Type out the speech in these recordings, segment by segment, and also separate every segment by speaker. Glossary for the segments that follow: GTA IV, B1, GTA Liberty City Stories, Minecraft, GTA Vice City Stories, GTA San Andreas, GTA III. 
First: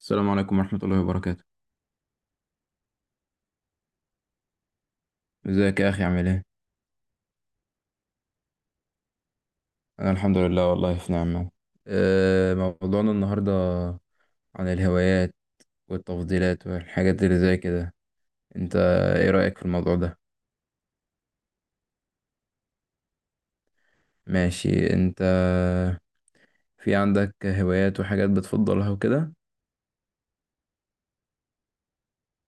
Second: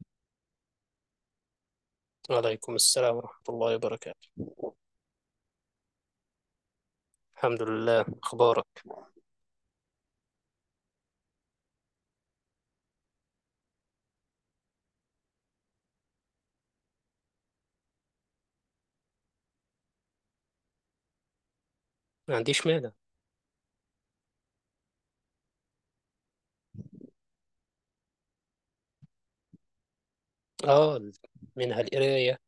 Speaker 1: السلام عليكم ورحمة الله وبركاته.
Speaker 2: وعليكم السلام ورحمة الله وبركاته.
Speaker 1: ازيك يا أخي عامل ايه؟
Speaker 2: الحمد لله، أخبارك؟
Speaker 1: أنا الحمد لله والله في نعمة. موضوعنا النهاردة عن الهوايات والتفضيلات والحاجات اللي زي كده. انت ايه رأيك في الموضوع ده؟
Speaker 2: ما عنديش مانع.
Speaker 1: ماشي، انت في عندك هوايات وحاجات بتفضلها وكده؟
Speaker 2: آه، منها القراية.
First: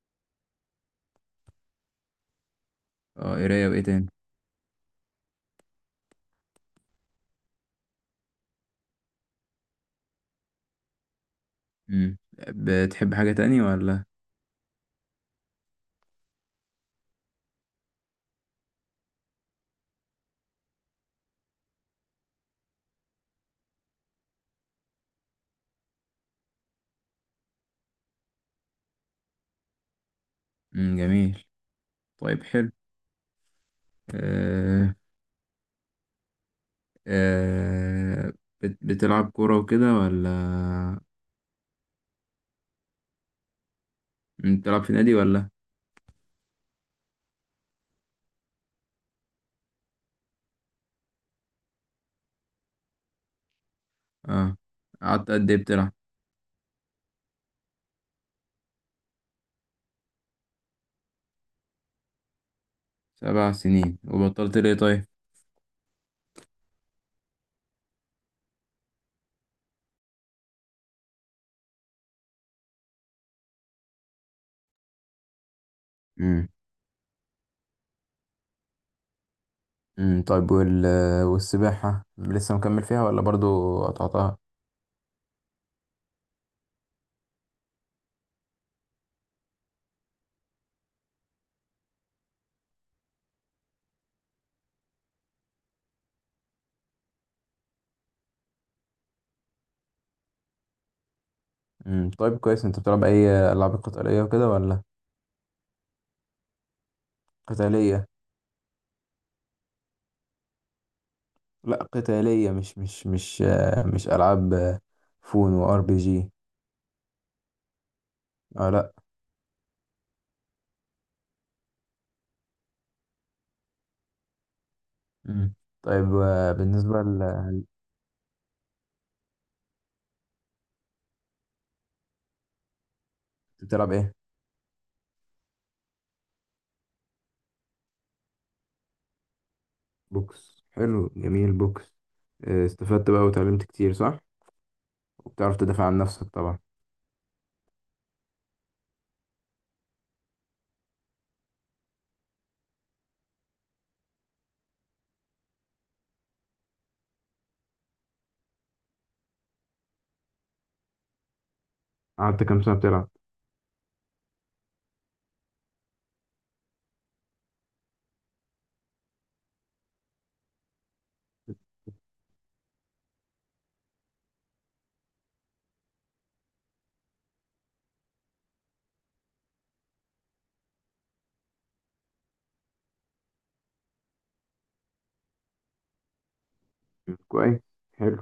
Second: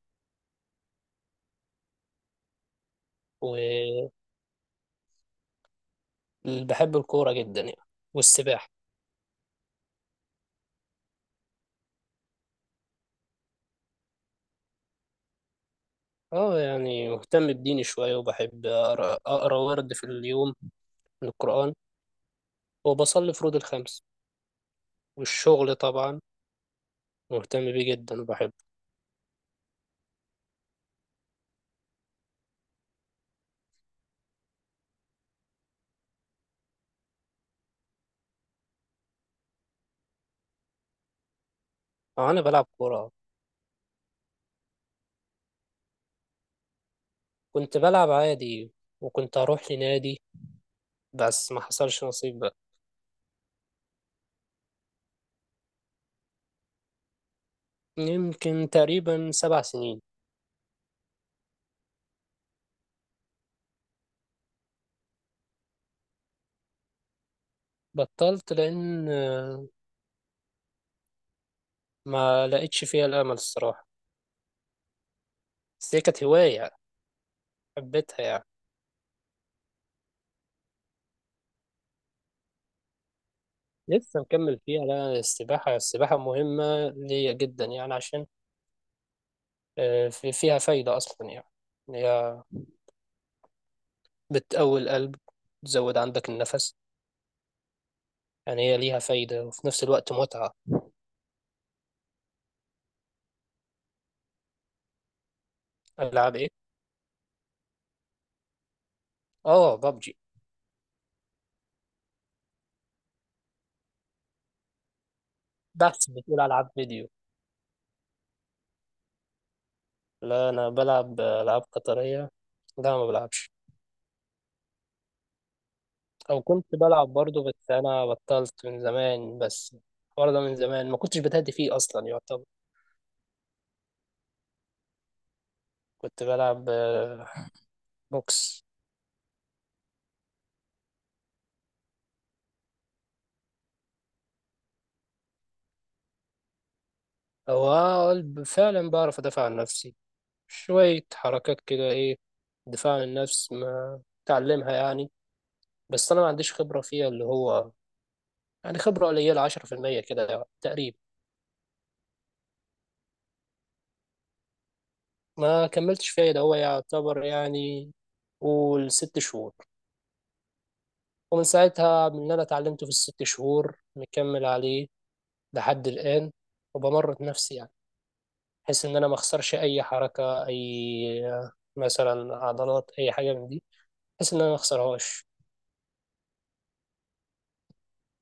Speaker 1: اه، قراية وايه تاني؟
Speaker 2: وبحب الكورة جدا يعني، والسباحة.
Speaker 1: مم. بتحب حاجة تاني ولا؟
Speaker 2: آه، يعني مهتم بديني شوية وبحب أقرأ ورد في اليوم من القرآن. وبصلي فروض الخمس والشغل طبعا مهتم بيه جدا وبحبه.
Speaker 1: مم، جميل، طيب، حلو، أه، أه. بتلعب كورة وكده ولا؟
Speaker 2: آه، أنا بلعب كورة.
Speaker 1: بتلعب في نادي ولا؟
Speaker 2: كنت بلعب عادي وكنت أروح لنادي، بس ما حصلش نصيب بقى.
Speaker 1: اه، قعدت قد ايه بتلعب؟
Speaker 2: يمكن تقريبا 7 سنين.
Speaker 1: 7 سنين، وبطلت ليه طيب؟
Speaker 2: بطلت لأن ما لقيتش فيها الامل الصراحه، بس هي كانت
Speaker 1: امم
Speaker 2: هوايه حبيتها يعني.
Speaker 1: طيب، والسباحة لسه مكمل فيها ولا برضو
Speaker 2: لسه
Speaker 1: قطعتها؟
Speaker 2: مكمل فيها، لا، السباحه السباحه مهمه ليا جدا يعني، عشان فيها فايده اصلا يعني. هي بتقوي القلب، تزود عندك النفس، يعني هي ليها فايده وفي نفس الوقت متعه.
Speaker 1: طيب، كويس. انت بتلعب اي العاب قتالية وكده ولا؟
Speaker 2: العاب ايه؟
Speaker 1: قتالية.
Speaker 2: اه، ببجي.
Speaker 1: لا، قتالية مش مش العاب، فون وار بي
Speaker 2: بس
Speaker 1: جي.
Speaker 2: بتقول العاب فيديو؟
Speaker 1: اه، لا.
Speaker 2: لا، انا بلعب العاب قطريه، لا ما بلعبش.
Speaker 1: مم. طيب،
Speaker 2: او كنت بلعب برضه، بس انا بطلت من زمان، بس برضه من زمان ما كنتش بتهدي فيه اصلا يعتبر.
Speaker 1: بتلعب ايه؟
Speaker 2: كنت بلعب بوكس.
Speaker 1: بوكس، حلو، جميل، بوكس. استفدت بقى وتعلمت كتير، صح. وبتعرف تدافع عن نفسك طبعا.
Speaker 2: أو أقول فعلا بعرف أدافع عن نفسي، شوية حركات كده إيه، دفاع عن النفس ما تعلمها يعني. بس أنا ما عنديش خبرة فيها اللي هو، يعني خبرة قليلة، 10% كده يعني تقريبا.
Speaker 1: قعدت كام سنة بتلعب؟
Speaker 2: ما كملتش فيها ده هو يعتبر يعني، قول 6 شهور. ومن ساعتها، من اللي أنا اتعلمته في الست شهور مكمل عليه لحد الآن. وبمرن نفسي يعني بحيث ان انا ما اخسرش اي حركه، اي مثلا عضلات، اي حاجه من دي، بحيث ان انا ما اخسرهاش.
Speaker 1: كويس، حلو.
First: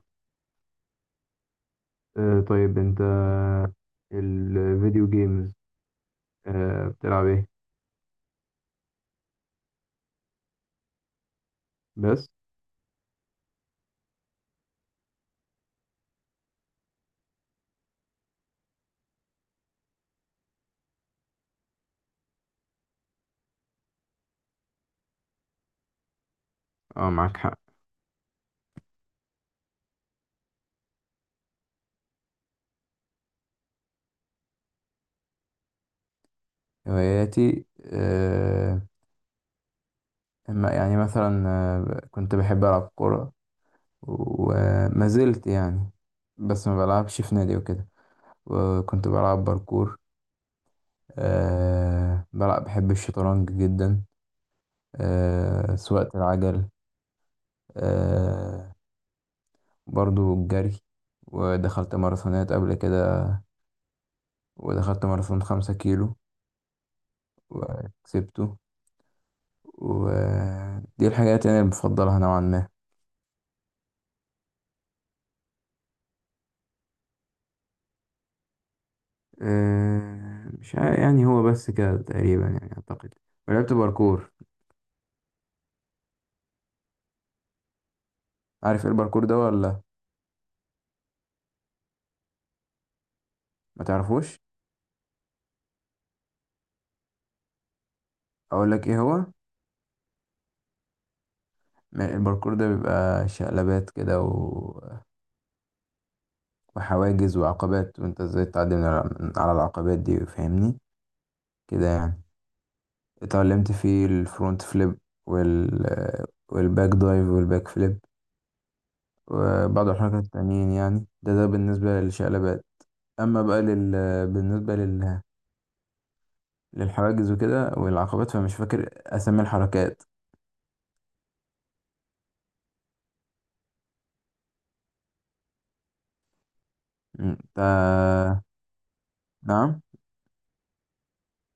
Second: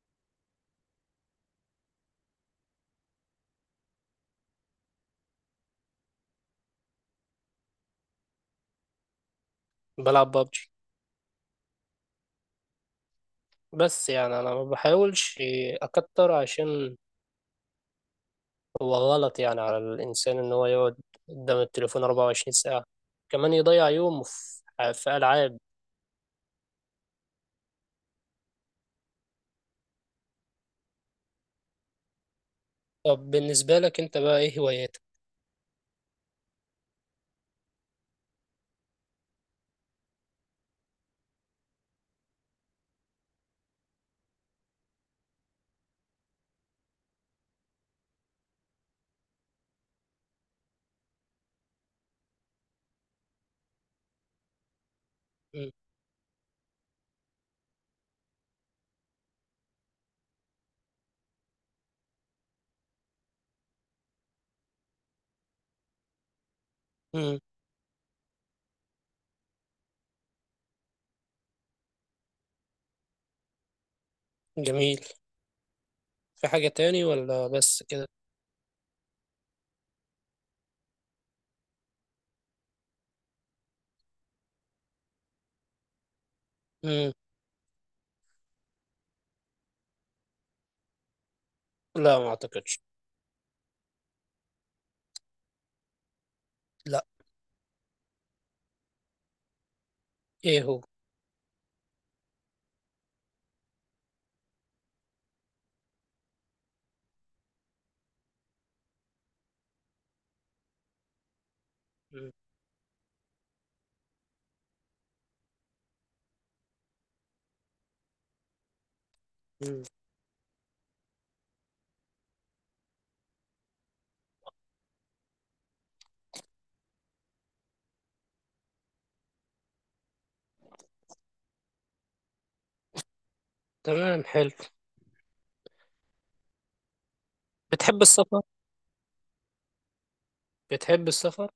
Speaker 1: طيب، انت الفيديو جيمز، بتلعب ايه؟
Speaker 2: بلعب ببجي.
Speaker 1: بس؟
Speaker 2: بس يعني انا ما بحاولش اكتر، عشان هو غلط يعني على الانسان ان هو يقعد قدام التليفون 24 ساعه، كمان يضيع يومه في العاب.
Speaker 1: اه، معاك حق.
Speaker 2: طب بالنسبه لك انت بقى ايه هواياتك؟
Speaker 1: هواياتي، يعني مثلا كنت بحب العب كوره، وما زلت يعني، بس ما بلعبش في نادي وكده. وكنت بلعب باركور. آه بلعب بحب الشطرنج جدا.
Speaker 2: مم.
Speaker 1: سواقة العجل. آه برضو الجري، ودخلت ماراثونات قبل كده، ودخلت ماراثون 5 كيلو
Speaker 2: مم.
Speaker 1: وكسبته. ودي الحاجات يعني اللي بفضلها نوعا ما.
Speaker 2: جميل. في حاجه تاني ولا بس كده؟
Speaker 1: مش عارف، يعني هو بس كده تقريبا يعني، أعتقد. ولعبت باركور.
Speaker 2: مم.
Speaker 1: عارف ايه الباركور ده ولا؟
Speaker 2: لا، ما اعتقدش.
Speaker 1: ما تعرفوش.
Speaker 2: لا.
Speaker 1: اقول لك ايه هو.
Speaker 2: ايه هو؟
Speaker 1: الباركور ده بيبقى شقلبات كده، وحواجز وعقبات، وانت ازاي تعدي من من على العقبات دي، فاهمني؟ كده يعني.
Speaker 2: مم.
Speaker 1: اتعلمت فيه الفرونت فليب، وال والباك دايف والباك فليب،
Speaker 2: مم.
Speaker 1: وبعض الحركات التانيين، يعني ده ده بالنسبة للشقلبات. أما بقى لل... بالنسبة لل... للحواجز وكده والعقبات، فمش فاكر أسامي الحركات.
Speaker 2: تمام، حلو.
Speaker 1: انت.
Speaker 2: بتحب السفر؟
Speaker 1: نعم.
Speaker 2: بتحب السفر؟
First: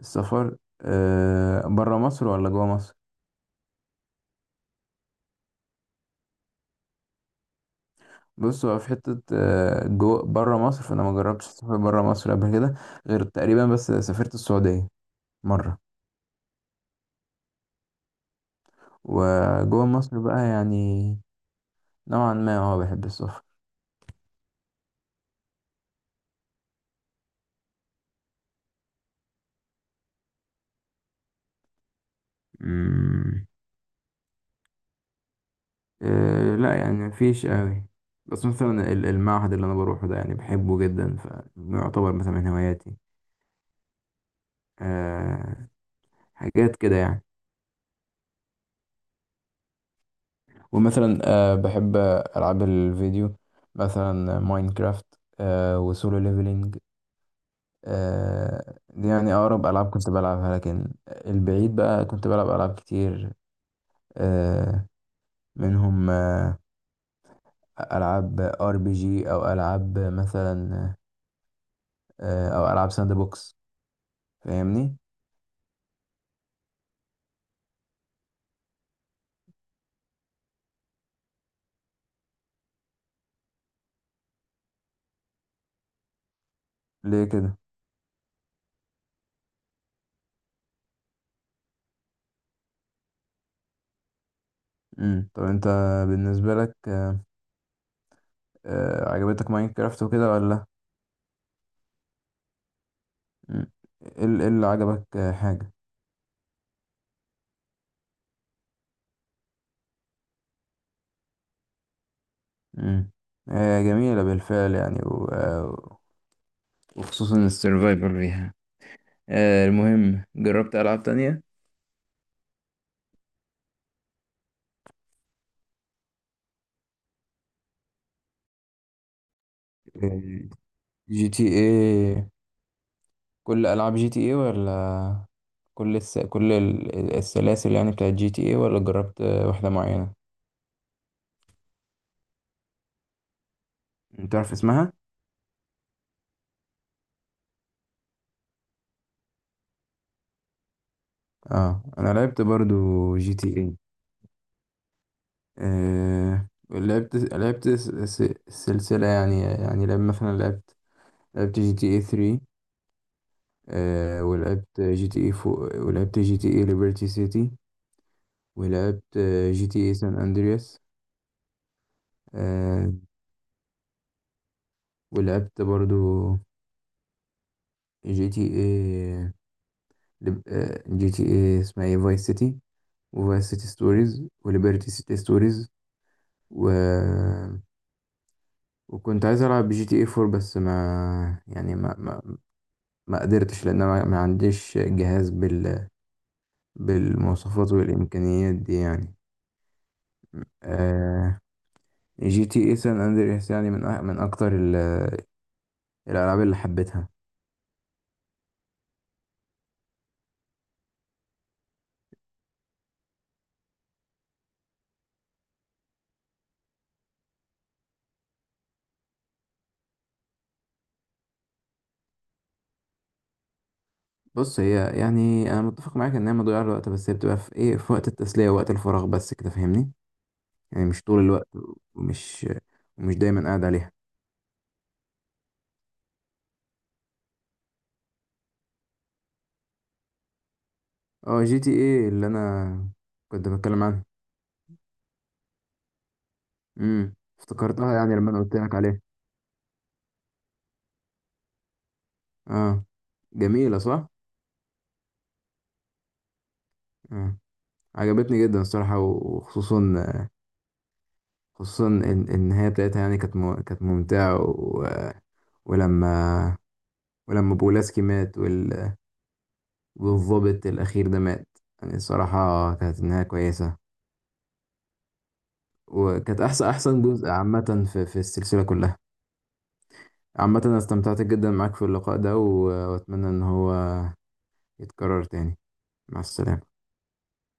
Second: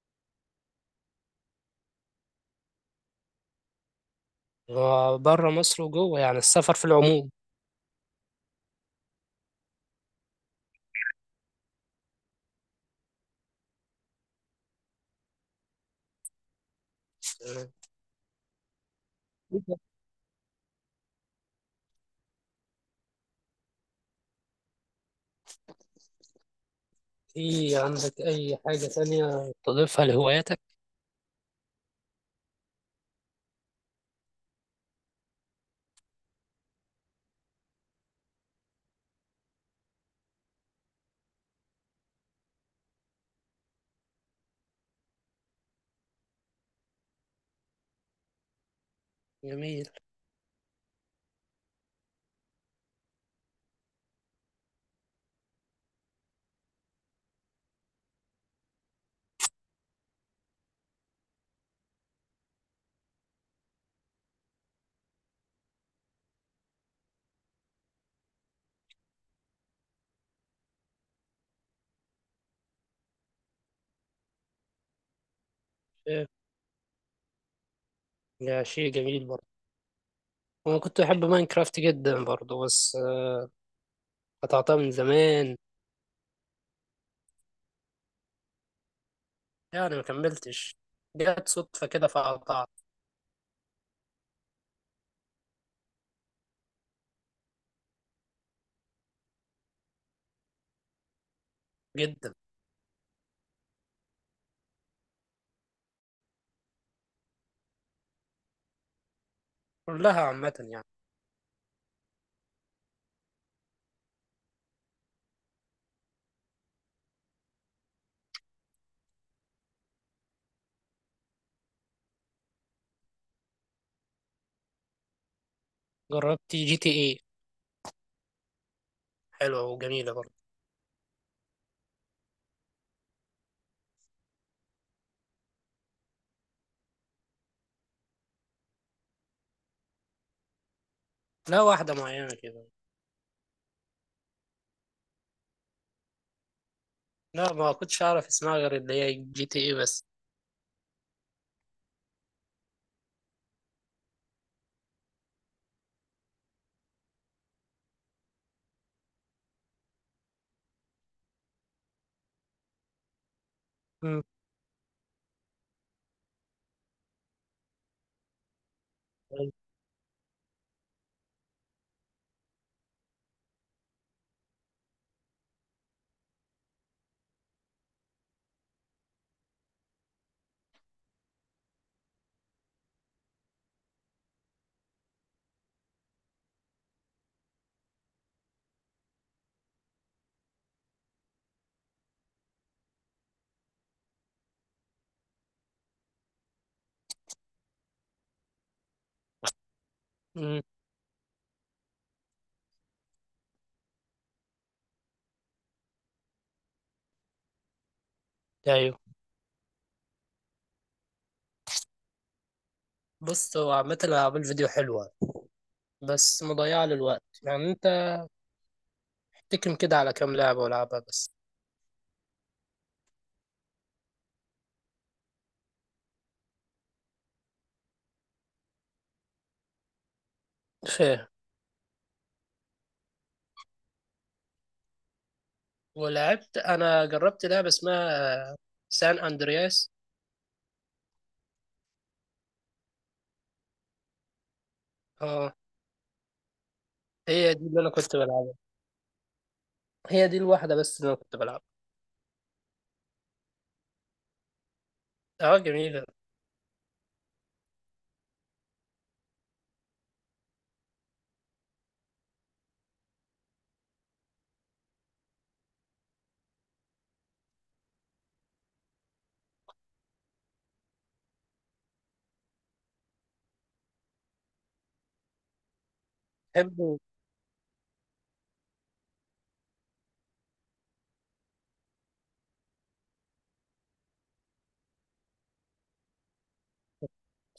Speaker 1: السفر، برا مصر ولا جوا مصر؟
Speaker 2: بره مصر وجوه، يعني السفر في العموم.
Speaker 1: بص، هو في حتة، جوا برا مصر، فأنا ما جربتش السفر برا مصر قبل كده غير تقريبا، بس سافرت السعودية مرة.
Speaker 2: تمام.
Speaker 1: وجوا مصر بقى يعني، نوعا ما بحب السفر.
Speaker 2: في عندك أي حاجة تانية تضيفها لهواياتك؟
Speaker 1: مم. لا يعني، مفيش قوي. بس مثلا المعهد اللي انا بروحه ده يعني بحبه جدا، فيعتبر مثلا من هواياتي. أه حاجات كده يعني.
Speaker 2: جميل.
Speaker 1: ومثلا بحب العاب الفيديو، مثلا ماينكرافت، وسولو ليفلينج. دي يعني اقرب العاب كنت بلعبها، لكن البعيد بقى كنت بلعب العاب كتير، أه منهم العاب ار بي جي، او العاب مثلا، او العاب ساند بوكس، فاهمني؟
Speaker 2: إيه، ده شيء جميل برضه. أنا كنت بحب ماينكرافت جدا برضه، بس قطعتها من زمان.
Speaker 1: ليه كده؟
Speaker 2: يعني ما كملتش، جت صدفة كده فقطعت.
Speaker 1: طب انت، بالنسبة لك عجبتك ماينكرافت وكده ولا؟
Speaker 2: جدا.
Speaker 1: مم. إيه اللي عجبك، حاجة؟
Speaker 2: كلها عامة يعني.
Speaker 1: امم جميلة بالفعل يعني، و... آه، وخصوصا السيرفايفل فيها. المهم جربت ألعاب تانية.
Speaker 2: جربت جي تي ايه، حلوة وجميلة برضه.
Speaker 1: جي تي ايه. كل ألعاب جي تي ايه، ولا كل الس... كل ال- السلاسل يعني بتاعت جي تي ايه، ولا جربت واحدة معينة؟
Speaker 2: لا، واحدة معينة كده.
Speaker 1: انت عارف اسمها؟
Speaker 2: لا، ما كنتش أعرف اسمها غير اللي هي جي تي ايه بس.
Speaker 1: اه انا لعبت برضو جي تي ايه. آه لعبت لعبت الس- الس- السلسلة، يعني مثلا لعبت، لعبت جي تي اي 3.
Speaker 2: مم.
Speaker 1: ولعبت جي تي اي 4، ولعبت جي تي اي ليبرتي سيتي، ولعبت جي تي اي سان اندرياس. آه ولعبت برضو جي تي اي، اسمها ايه، فايس سيتي، وفايس سيتي ستوريز، وليبرتي سيتي ستوريز. و وكنت عايز العب جي تي اي 4، بس ما ما قدرتش، لان أنا ما عنديش جهاز بالمواصفات والامكانيات دي يعني.
Speaker 2: مم.
Speaker 1: آه... جي تي اي سان اندريس يعني من اكتر الالعاب اللي حبيتها.
Speaker 2: أيوة. بص، هو عامة الألعاب الفيديو حلوة بس مضيعة للوقت، يعني أنت تكم كده على كام لعبة ولعبها بس.
Speaker 1: بص، هي يعني انا متفق معاك ان هي مضيعه للوقت، بس هي بتبقى في ايه، في وقت التسليه ووقت الفراغ، بس كده، فاهمني؟ يعني مش طول
Speaker 2: فاهم.
Speaker 1: الوقت، ومش ومش دايما قاعد عليها.
Speaker 2: ولعبت، أنا جربت لعبة اسمها سان أندرياس.
Speaker 1: اه، جي تي ايه اللي انا كنت بتكلم عنها.
Speaker 2: اه. هي دي اللي أنا
Speaker 1: افتكرتها يعني
Speaker 2: كنت
Speaker 1: لما انا
Speaker 2: بلعبها،
Speaker 1: قلت لك عليها.
Speaker 2: هي دي الواحدة بس اللي أنا كنت بلعبها.
Speaker 1: اه، جميله صح.
Speaker 2: اه، جميلة.
Speaker 1: آه. عجبتني جدا الصراحة، وخصوصا النهاية بتاعتها يعني كانت، كانت ممتعة، و... ولما ولما بولاسكي مات، والضابط الأخير ده مات، يعني الصراحة كانت النهاية كويسة. وكانت أحسن
Speaker 2: تحب
Speaker 1: أحسن جزء عامة في السلسلة كلها. عامة أنا استمتعت جدا معاك في اللقاء ده، وأتمنى إن هو يتكرر تاني. مع السلامة.